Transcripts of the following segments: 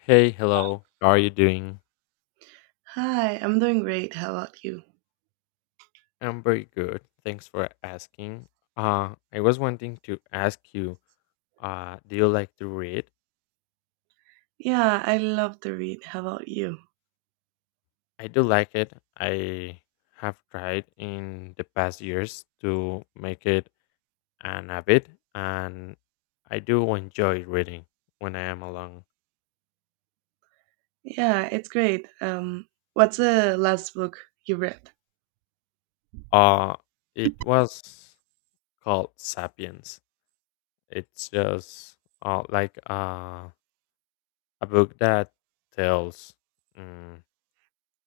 Hey, hello. How are you doing? Hi, I'm doing great. How about you? I'm very good. Thanks for asking. I was wanting to ask you, do you like to read? Yeah, I love to read. How about you? I do like it. I have tried in the past years to make it an habit, and I do enjoy reading when I am alone. Yeah, it's great. What's the last book you read? Uh, it was called Sapiens. It's just like a book that tells. mm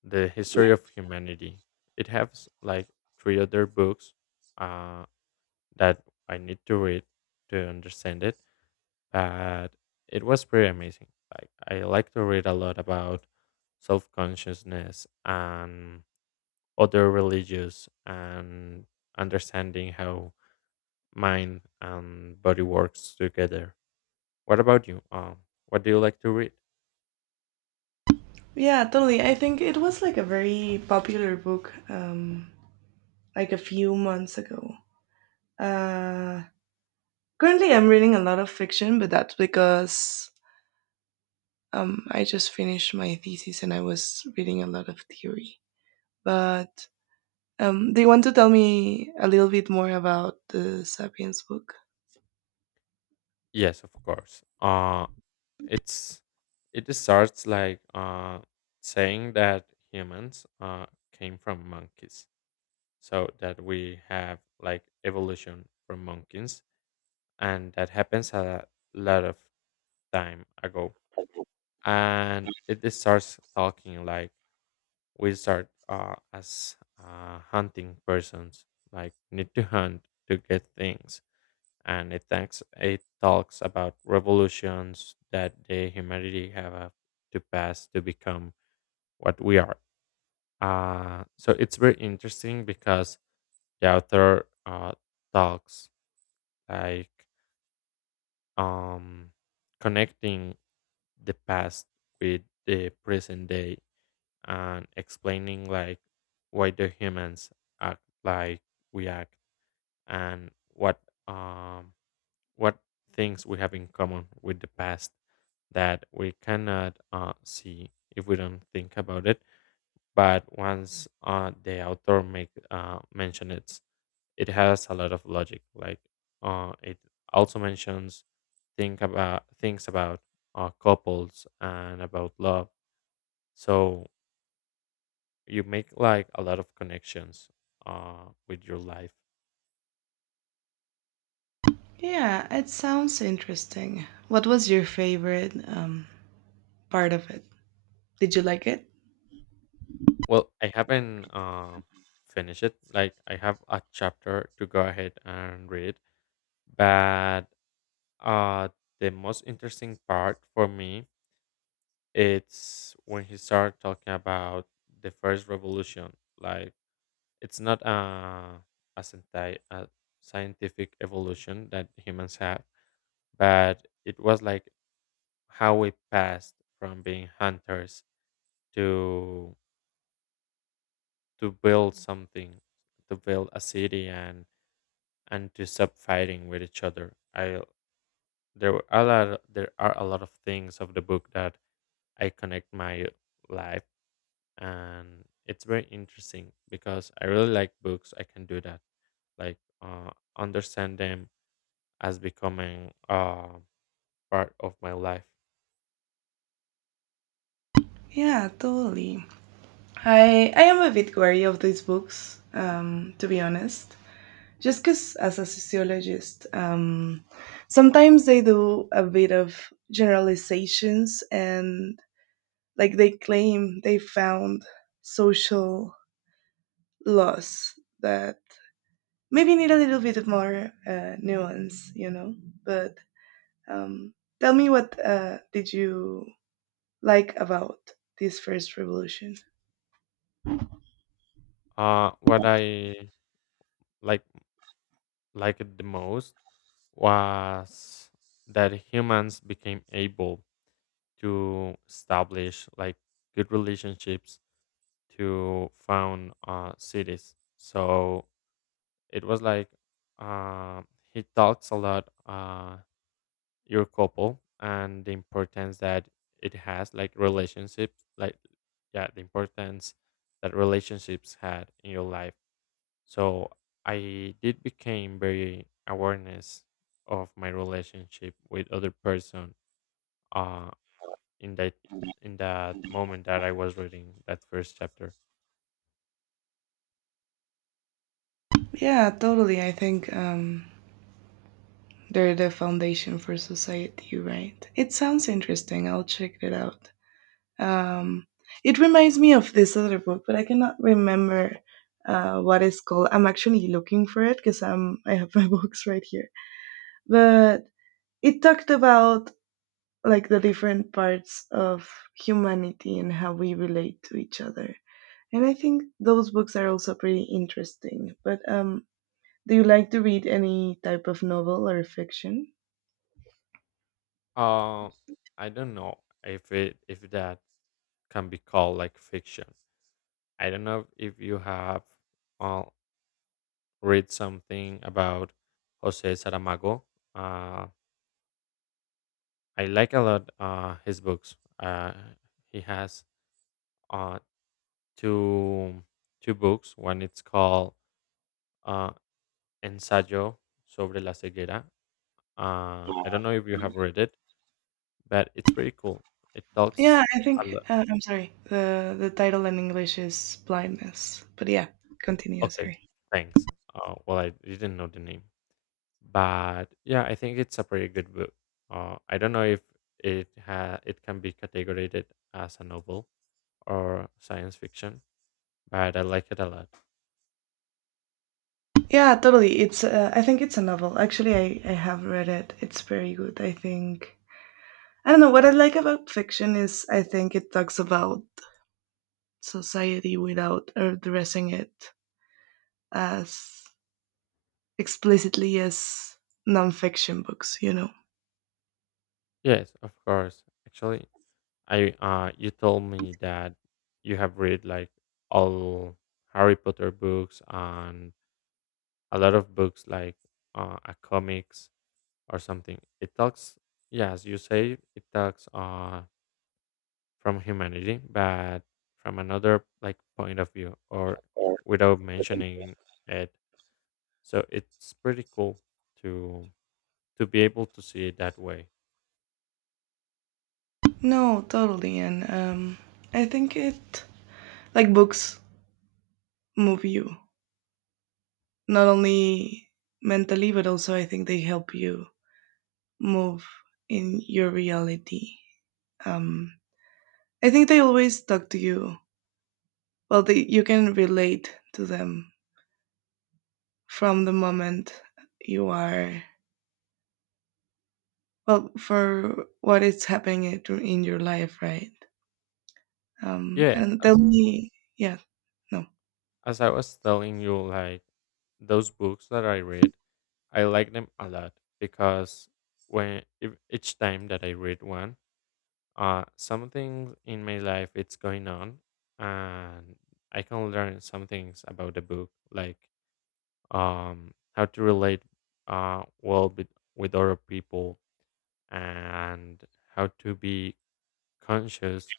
the history of humanity. It has like three other books, uh, that I need to read to understand it, but it was pretty amazing. Like I like to read a lot about self-consciousness and other religious and understanding how mind and body works together. What about you? What do you like to read? Yeah, totally. I think it was like a very popular book, like a few months ago. Uh, Currently, I'm reading a lot of fiction, but that's because I just finished my thesis and I was reading a lot of theory. But do you want to tell me a little bit more about the Sapiens book? Yes, of course. It's it starts like saying that humans came from monkeys, so that we have like evolution from monkeys, and that happens a lot of time ago. And it just starts talking like we start as hunting persons, like need to hunt to get things. And it talks about revolutions that the humanity have to pass to become what we are. So it's very interesting because the author talks like, um, connecting the past with the present day and explaining like why the humans act like we act and um what things we have in common with the past that we cannot see if we don't think about it. But once the author make mention it, it has a lot of logic. Like it also mentions think about things about couples and about love. So you make like a lot of connections with your life. Yeah, it sounds interesting. What was your favorite part of it? Did you like it? Well, I haven't finished it. Like I have a chapter to go ahead and read, but uh, the most interesting part for me it's when he started talking about the first revolution. Like it's not a scientific evolution that humans have, but it was like how we passed from being hunters to to build something, to build a city and to stop fighting with each other. I there were a lot there are a lot of things of the book that I connect my life, and it's very interesting because I really like books. I can do that like, understand them as becoming part of my life. Yeah, totally. I am a bit wary of these books, to be honest. Just because, as a sociologist, sometimes they do a bit of generalizations and like they claim they found social laws that maybe need a little bit of more nuance. But Um, tell me what did you like about this first revolution? What I like liked the most was that humans became able to establish like good relationships to found cities. So it was like, uh, he talks a lot, your couple, and the importance that it has, like relationships, like yeah, the importance that relationships had in your life. So I did became very awareness of my relationship with other person uh, in that in that moment that I was reading that first chapter. Yeah, totally. I think they're the foundation for society, right? It sounds interesting. I'll check it out. Um, it reminds me of this other book, but I cannot remember what it's called. I'm actually looking for it because I have my books right here. But it talked about like the different parts of humanity and how we relate to each other. And I think those books are also pretty interesting. But do you like to read any type of novel or fiction? Uh, I don't know if that can be called like fiction. I don't know if you have uh, read something about Jose Saramago. Uh, I like a lot his books. He has uh, two two books. One it's called uh, Ensayo sobre la ceguera. I don't know if you have read it, but it's pretty cool. It talks Yeah, I a think lot. I'm sorry. The title in English is Blindness. But yeah, continue, Okay, sorry. thanks. Well, I didn't know the name, but yeah, I think it's a pretty good book. I don't know if it can be categorized as a novel or science fiction, but I like it a lot. Yeah, totally. It's I think it's a novel. Actually, I have read it. It's very good, I think. I don't know what I like about fiction is I think it talks about society without addressing it as explicitly as non-fiction books. Yes, of course. Actually, I you told me that you have read like all Harry Potter books and a lot of books like, a comics or something. It talks, yeah, as you say, it talks. From humanity, but from another like point of view or Or without within. mentioning it. So it's pretty cool to to be able to see it that way. No, totally. And I think it, like books, move you not only mentally, but also I think they help you move in your reality. Um, I think they always talk to you. Well, they, you can relate to them from the moment you are, well, for what is happening in your life, right? Yes, And tell as me, yeah, no. as I was telling you, like those books that I read, I like them a lot because when if, each time that I read one, something in my life it's going on, and I can learn some things about the book, like, how to relate well with other people and how to be conscious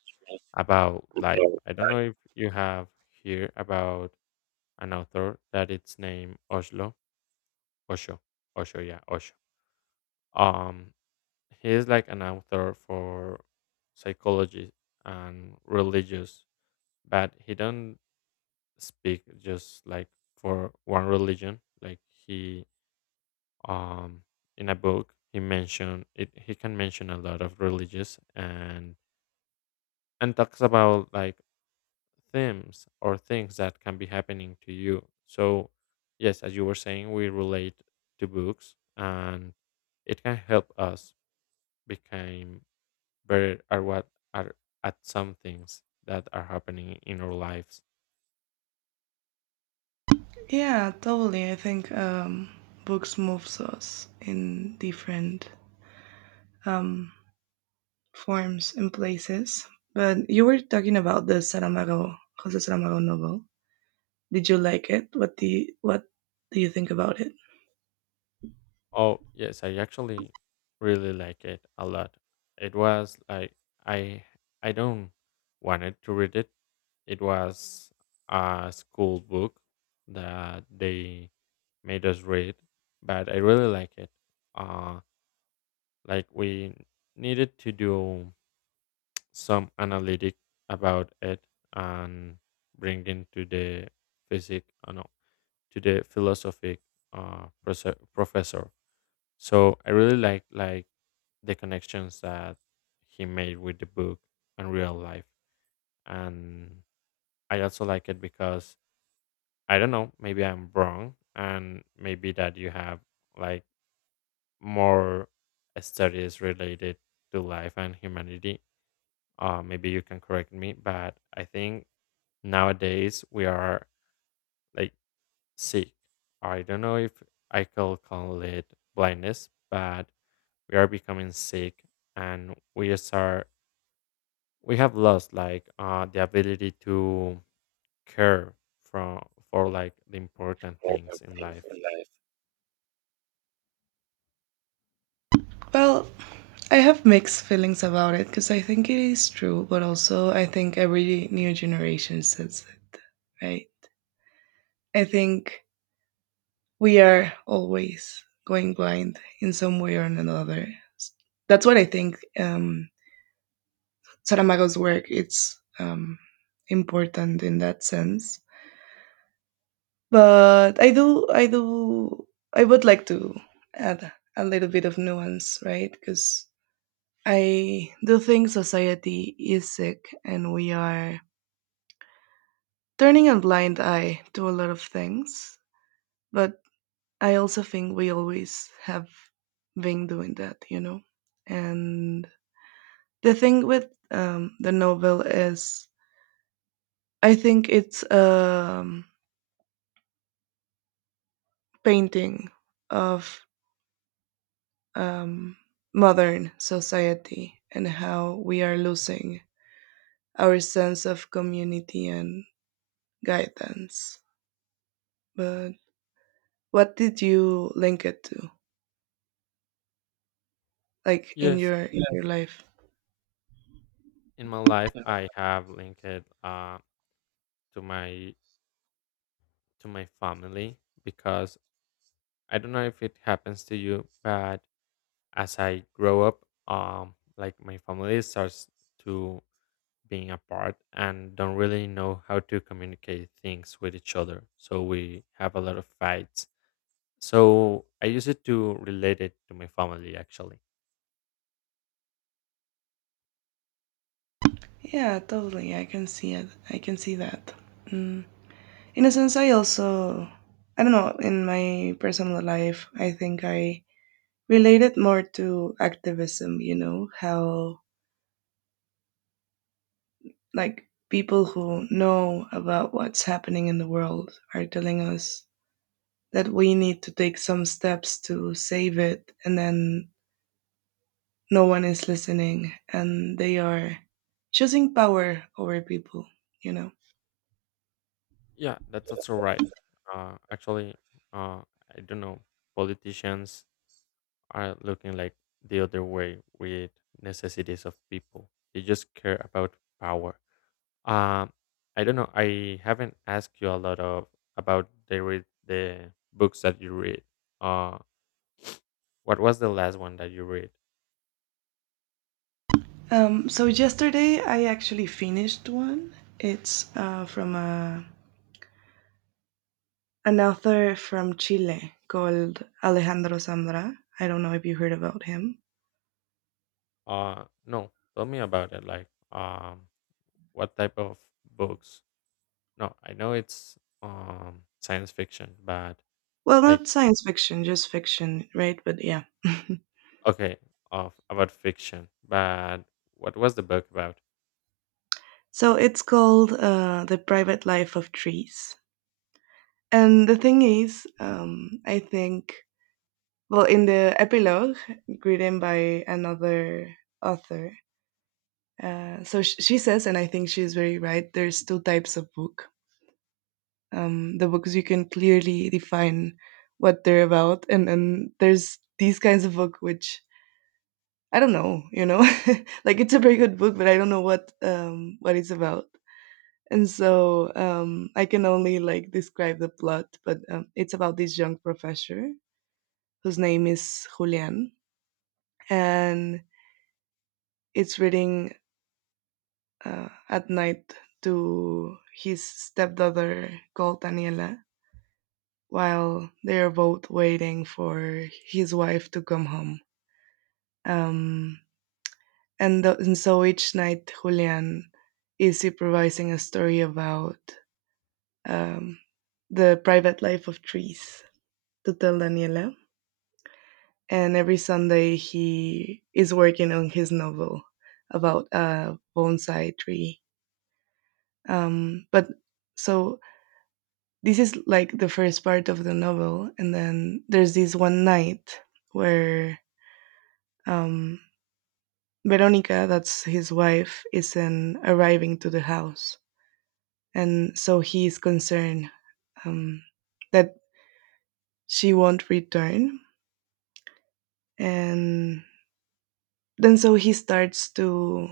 about life. I don't know if you have here about an author that it's named Osho, Osho, yeah, Osho. Um, he is like an author for psychology and religious, but he don't speak just like for one religion. Like he um, in a book he can mention a lot of religious and talks about like themes or things that can be happening to you. So yes, as you were saying, we relate to books, and it can help us become better at what are at some things that are happening in our lives. Yeah, totally. I think books moves us in different um, forms and places. But you were talking about the Saramago, Jose Saramago novel. Did you like it? What do you think about it? Oh, yes, I actually really like it a lot. It was like I I don't wanted to read it. It was a school book that they made us read, but I really like it. Uh like we needed to do some analytic about it and bring into the physic, no, to the philosophic, professor. So I really like the connections that he made with the book and real life. And I also like it because I don't know, maybe I'm wrong, and maybe that you have like more studies related to life and humanity. Maybe you can correct me, but I think nowadays we are like sick. I don't know if I could call it blindness, but we are becoming sick and we have lost like the ability to care from for like the important things in life. Well, I have mixed feelings about it because I think it is true, but also I think every new generation says it, right? I think we are always going blind in some way or another. That's what I think. Saramago's work it's important in that sense. But I would like to add a little bit of nuance, right? Because I do think society is sick, and we are turning a blind eye to a lot of things. But I also think we always have been doing that, you know? And the thing with the novel is, I think it's a um, painting of um, modern society and how we are losing our sense of community and guidance. But what did you link it to? Like in Yes, your in Yeah. Your life? in my life I have linked it, to my to my family, because I don't know if it happens to you, but as I grow up, like my family starts to being apart and don't really know how to communicate things with each other, so we have a lot of fights. So I use it to relate it to my family, actually. Yeah, totally. I can see it. I can see that. Mm. In a sense, I also, I don't know, in my personal life, I think I related more to activism. You know how like people who know about what's happening in the world are telling us that we need to take some steps to save it, and then no one is listening and they are choosing power over people you know Yeah, that's also right. Actually, uh, I don't know. Politicians are looking like the other way with necessities of people. They just care about power. Um, I don't know. I haven't asked you a lot of about the read the books that you read. Uh, what was the last one that you read? So yesterday I actually finished one. It's from a an author from Chile called Alejandro Zambra. I don't know if you heard about him. No, tell me about it. Like, what type of books? No, I know it's science fiction, but Well, like not science fiction, just fiction, right? But yeah. okay, of about fiction, but what was the book about? So it's called The Private Life of Trees. And the thing is, I think, well, in the epilogue written by another author, so she says, and I think she's very right, there's two types of book, the books you can clearly define what they're about, and then there's these kinds of book which I don't know. Like it's a very good book, but I don't know what it's about. And so I can only like describe the plot, but it's about this young professor whose name is Julian, and it's reading at night to his stepdaughter called Daniela while they are both waiting for his wife to come home. Um, and so each night, Julian is improvising a story about um, the private life of trees to tell Daniela. And every Sunday, he is working on his novel about a bonsai tree. But so this is like the first part of the novel. And then there's this one night where um, Veronica, that's his wife, isn't arriving to the house, and so he is concerned um, that she won't return. And then so he starts to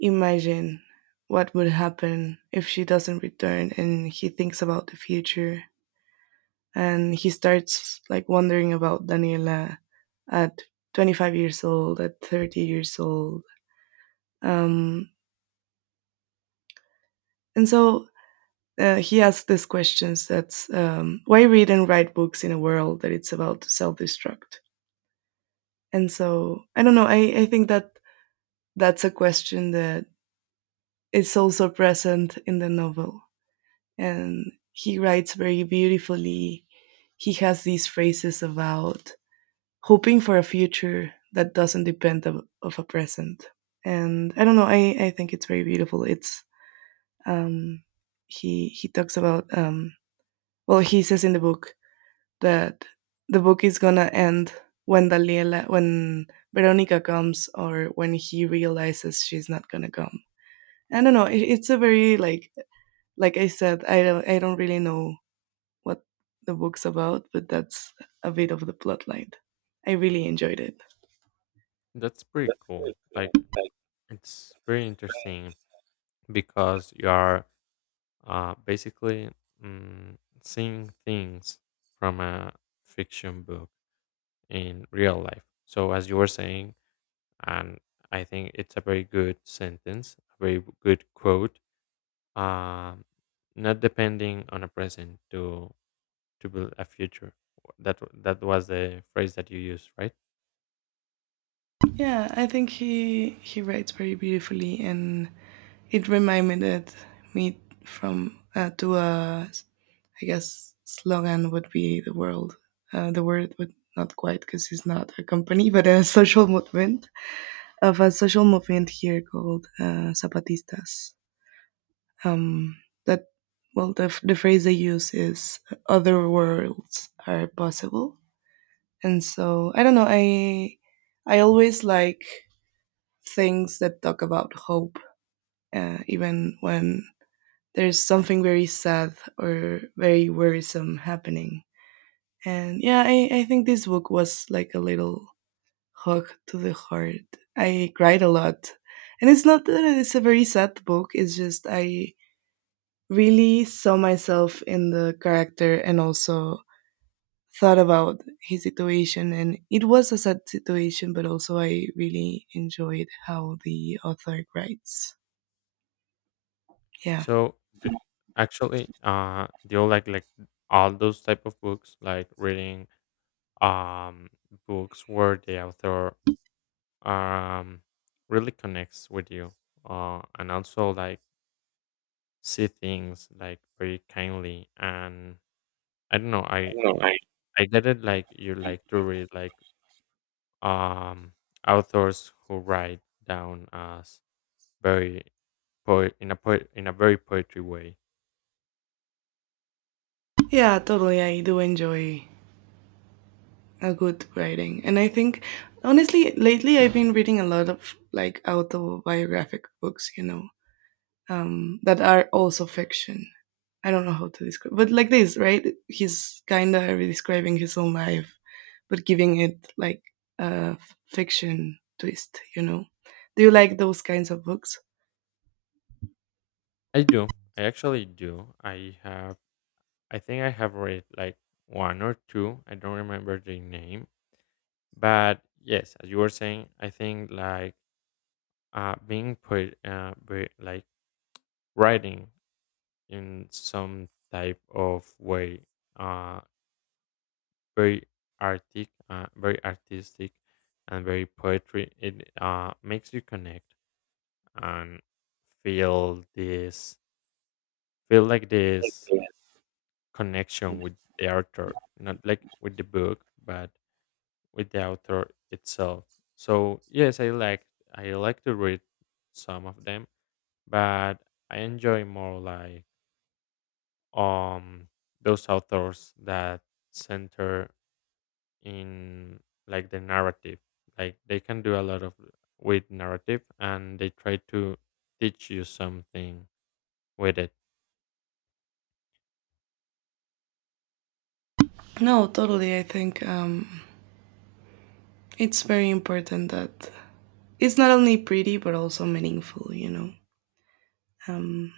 imagine what would happen if she doesn't return, and he thinks about the future, and he starts like wondering about Daniela at 25 years old, at 30 years old. Um, and so he asked this questions, that's why read and write books in a world that it's about to self-destruct. And so I don't know, I think that that's a question that is also present in the novel, and he writes very beautifully. He has these phrases about hoping for a future that doesn't depend of a present, and I don't know, I think it's very beautiful. It's um, he talks about well, he says in the book that the book is gonna end when Veronica comes, or when he realizes she's not gonna come. I don't know. It's a very like I said, I don't really know what the book's about, but that's a bit of the plot line. I really enjoyed it. That's pretty cool. Like it's pretty interesting because you are basically, mm, seeing things from a fiction book in real life. So as you were saying, and I think it's a very good sentence, a very good quote. Um, Not depending on a present to build a future. That was the phrase that you used, right? Yeah, I think he writes very beautifully, and it reminded me from to a, I guess slogan would be the world. The word would not quite, because it's not a company, but a social movement here called Zapatistas. Um, that, well, the phrase they use is "other worlds are possible," and so I don't know. I always like things that talk about hope, even when there's something very sad or very worrisome happening. And yeah, I think this book was like a little hug to the heart. I cried a lot. And it's not that it's a very sad book, it's just I really saw myself in the character and also thought about his situation. And it was a sad situation, but also I really enjoyed how the author writes. Yeah. So d- actually, do you like all those type of books, like reading um books where the author um really connects with you, and also like see things like very kindly, and I don't know, I No, I. I get it, like you like to read like um authors who write down as very poet in a very poetry way. Yeah, totally. I do enjoy a good writing. And I think, honestly, lately I've been reading a lot of like autobiographic books, that are also fiction. I don't know how to describe, but like this, right? He's kind of describing his own life, but giving it like a fiction twist. Do you like those kinds of books? I do. I actually do. I have. I think I have read like one or two. I don't remember the name, but yes, as you were saying, I think like like writing in some type of way, uh very very artistic and very poetry, it makes you connect and feel this feel like this connection with the author, not like with the book, but with the author itself. So yes, I like to read some of them, but I enjoy more like um those authors that center in like the narrative. Like they can do a lot of with narrative and they try to teach you something with it. No, totally. I think it's very important that it's not only pretty but also meaningful. Um,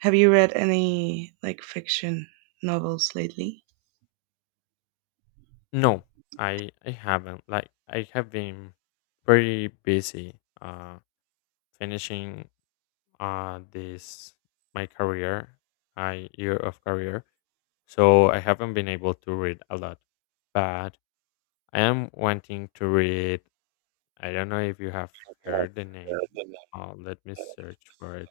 Have you read any like fiction novels lately? No, I haven't. Like I have been pretty busy finishing this my career, my year of career. So I haven't been able to read a lot. But I am wanting to read. I don't know if you have heard the name. Let me search for it.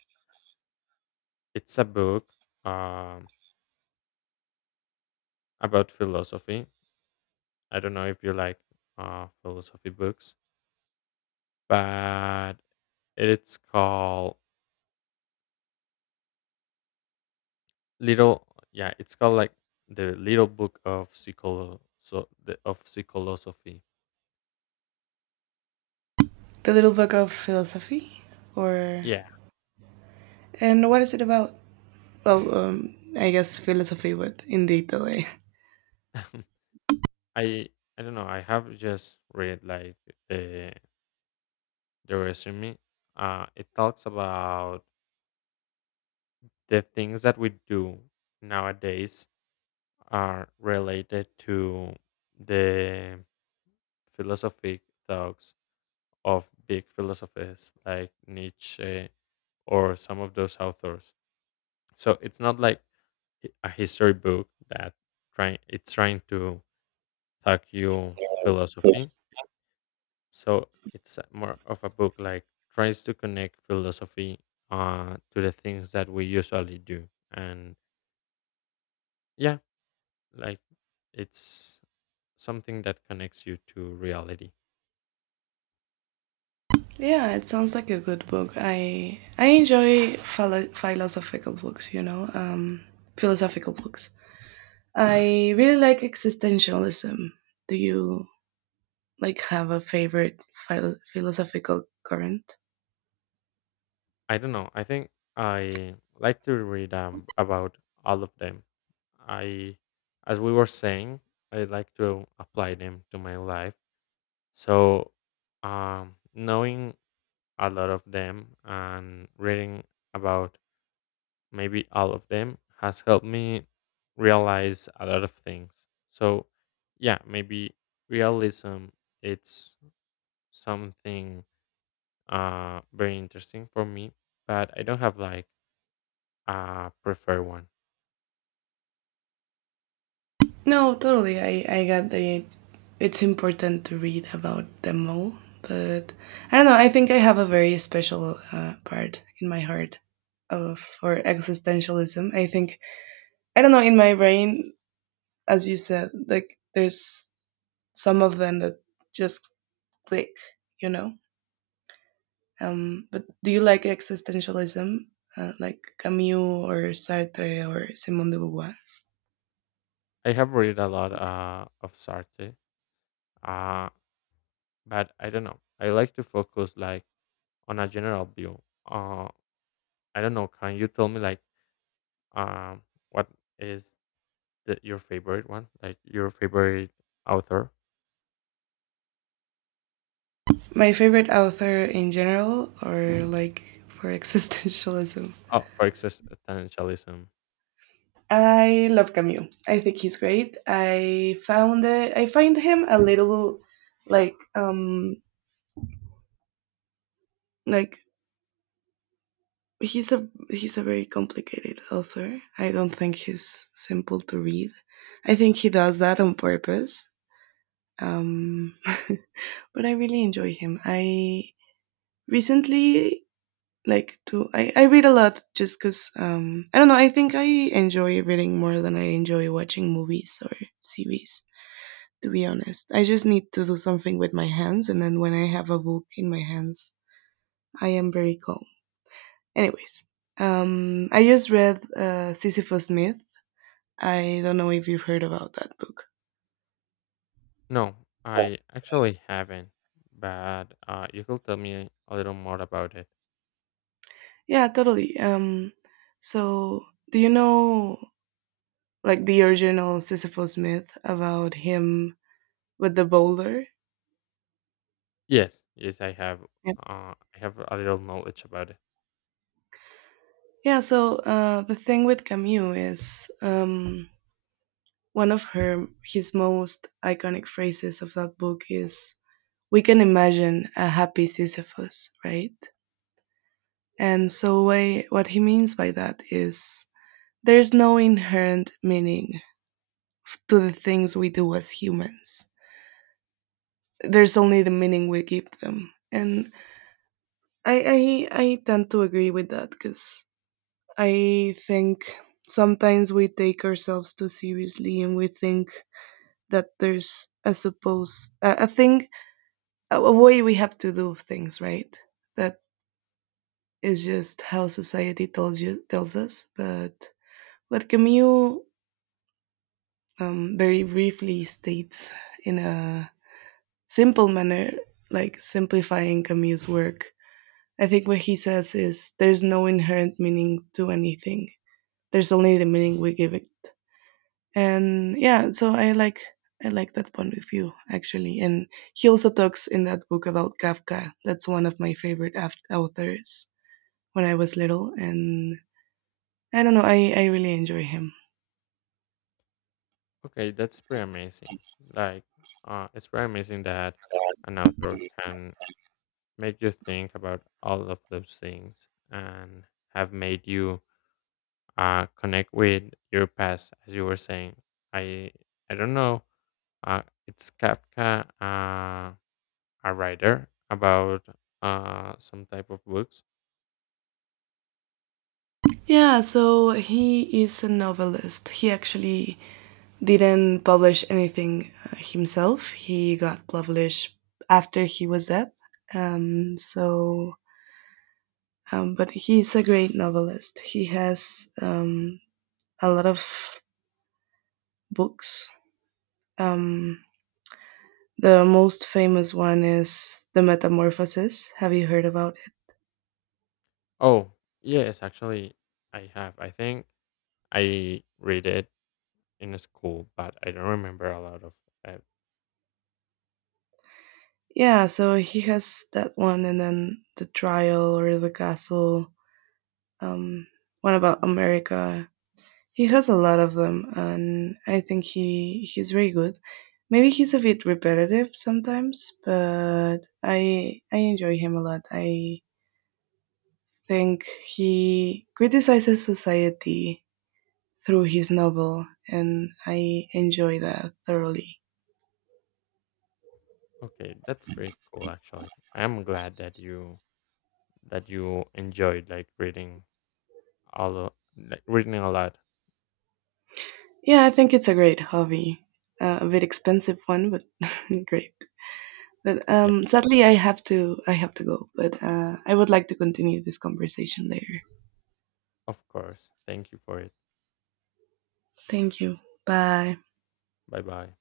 It's a book um about philosophy. I don't know if you like philosophy books. But it's called little yeah, it's called like the Little Book of Psycholo so the of psychology. The Little Book of Philosophy, or Yeah. and what is it about? Well, I guess philosophy, but in detail. Eh? I I don't know, I have just read like the the resume. It talks about the things that we do nowadays are related to the philosophic thoughts of big philosophers like Nietzsche or some of those authors. So it's not like a history book that trying it's trying to talk you philosophy. So it's more of a book like tries to connect philosophy to the things that we usually do, and yeah, like it's something that connects you to reality. Yeah, it sounds like a good book. I enjoy philosophical books. You know, philosophical books. I really like existentialism. Do you like have a favorite philosophical current? I don't know, I think I like to read, about all of them. I As we were saying, I like to apply them to my life. So, knowing a lot of them and reading about maybe all of them has helped me realize a lot of things. So, yeah, maybe realism it's something very interesting for me, but I don't have like a preferred one. No, totally. I got the it's important to read about them all, but I don't know. I think I have a very special part in my heart of for existentialism. I think I don't know, in my brain, as you said, like there's some of them that just click, you know. But do you like existentialism, like Camus or Sartre or Simone de Beauvoir? I have read a lot of Sartre, uh, but I don't know. I like to focus like on a general view. Uh, I don't know. Can you tell me like, Um, what is your favorite one? Like your favorite author? My favorite author in general or like for existentialism? Oh, for existentialism. I love Camus. I think he's great. I find him a little like um like he's a very complicated author. I don't think he's simple to read. I think he does that on purpose. Um but I really enjoy him. I recently I read a lot just because I don't know, I think I enjoy reading more than I enjoy watching movies or series, to be honest. I just need to do something with my hands, and then when I have a book in my hands, I am very calm. Anyways, I just read Sisyphus Myth. I don't know if you've heard about that book. No, Yeah. I actually haven't. But you could tell me a little more about it. Yeah, totally. So do you know like the original Sisyphus myth about him with the boulder? Yes, yes, I have. Yeah. I have a little knowledge about it. Yeah, so the thing with Camus is one of her his most iconic phrases of that book is "We can imagine a happy Sisyphus," right? And so what he means by that is there's no inherent meaning to the things we do as humans. There's only the meaning we give them, and I tend to agree with that, because I think sometimes we take ourselves too seriously, and we think that there's, I suppose, a thing, a way we have to do things right, that is just how society tells us. But what Camus very briefly states in a simple manner, like simplifying Camus work, I think what he says is there's no inherent meaning to anything, there's only the meaning we give it. And yeah, so I like that point of view, actually, and he also talks in that book about Kafka, that's one of my favorite authors when I was little, and I don't know, I really enjoy him. Okay, that's pretty amazing. Like, it's pretty amazing that an author can make you think about all of those things and have made you connect with your past, as you were saying. I I don't know. Uh, it's Kafka, a writer about some type of books. Yeah, so he is a novelist. He actually didn't publish anything himself. He got published after he was dead. So but he's a great novelist. He has a lot of books. Um, the most famous one is The Metamorphosis. Have you heard about it? Oh yes, actually, I have. I think I read it in school, but I don't remember a lot of. Uh, Yeah, so he has that one, and then The Trial or The Castle, um, one about America. He has a lot of them, and I think he's very good. Maybe he's a bit repetitive sometimes, but I enjoy him a lot. I think he criticizes society through his novel, and I enjoy that thoroughly. okay, that's pretty cool. Actually, I am glad that you enjoyed like reading like reading a lot. Yeah, I think it's a great hobby. A bit expensive one, but great. But Yeah, sadly, I have to go. But I would like to continue this conversation later. of course. Thank you for it. Thank you. Bye. Bye bye.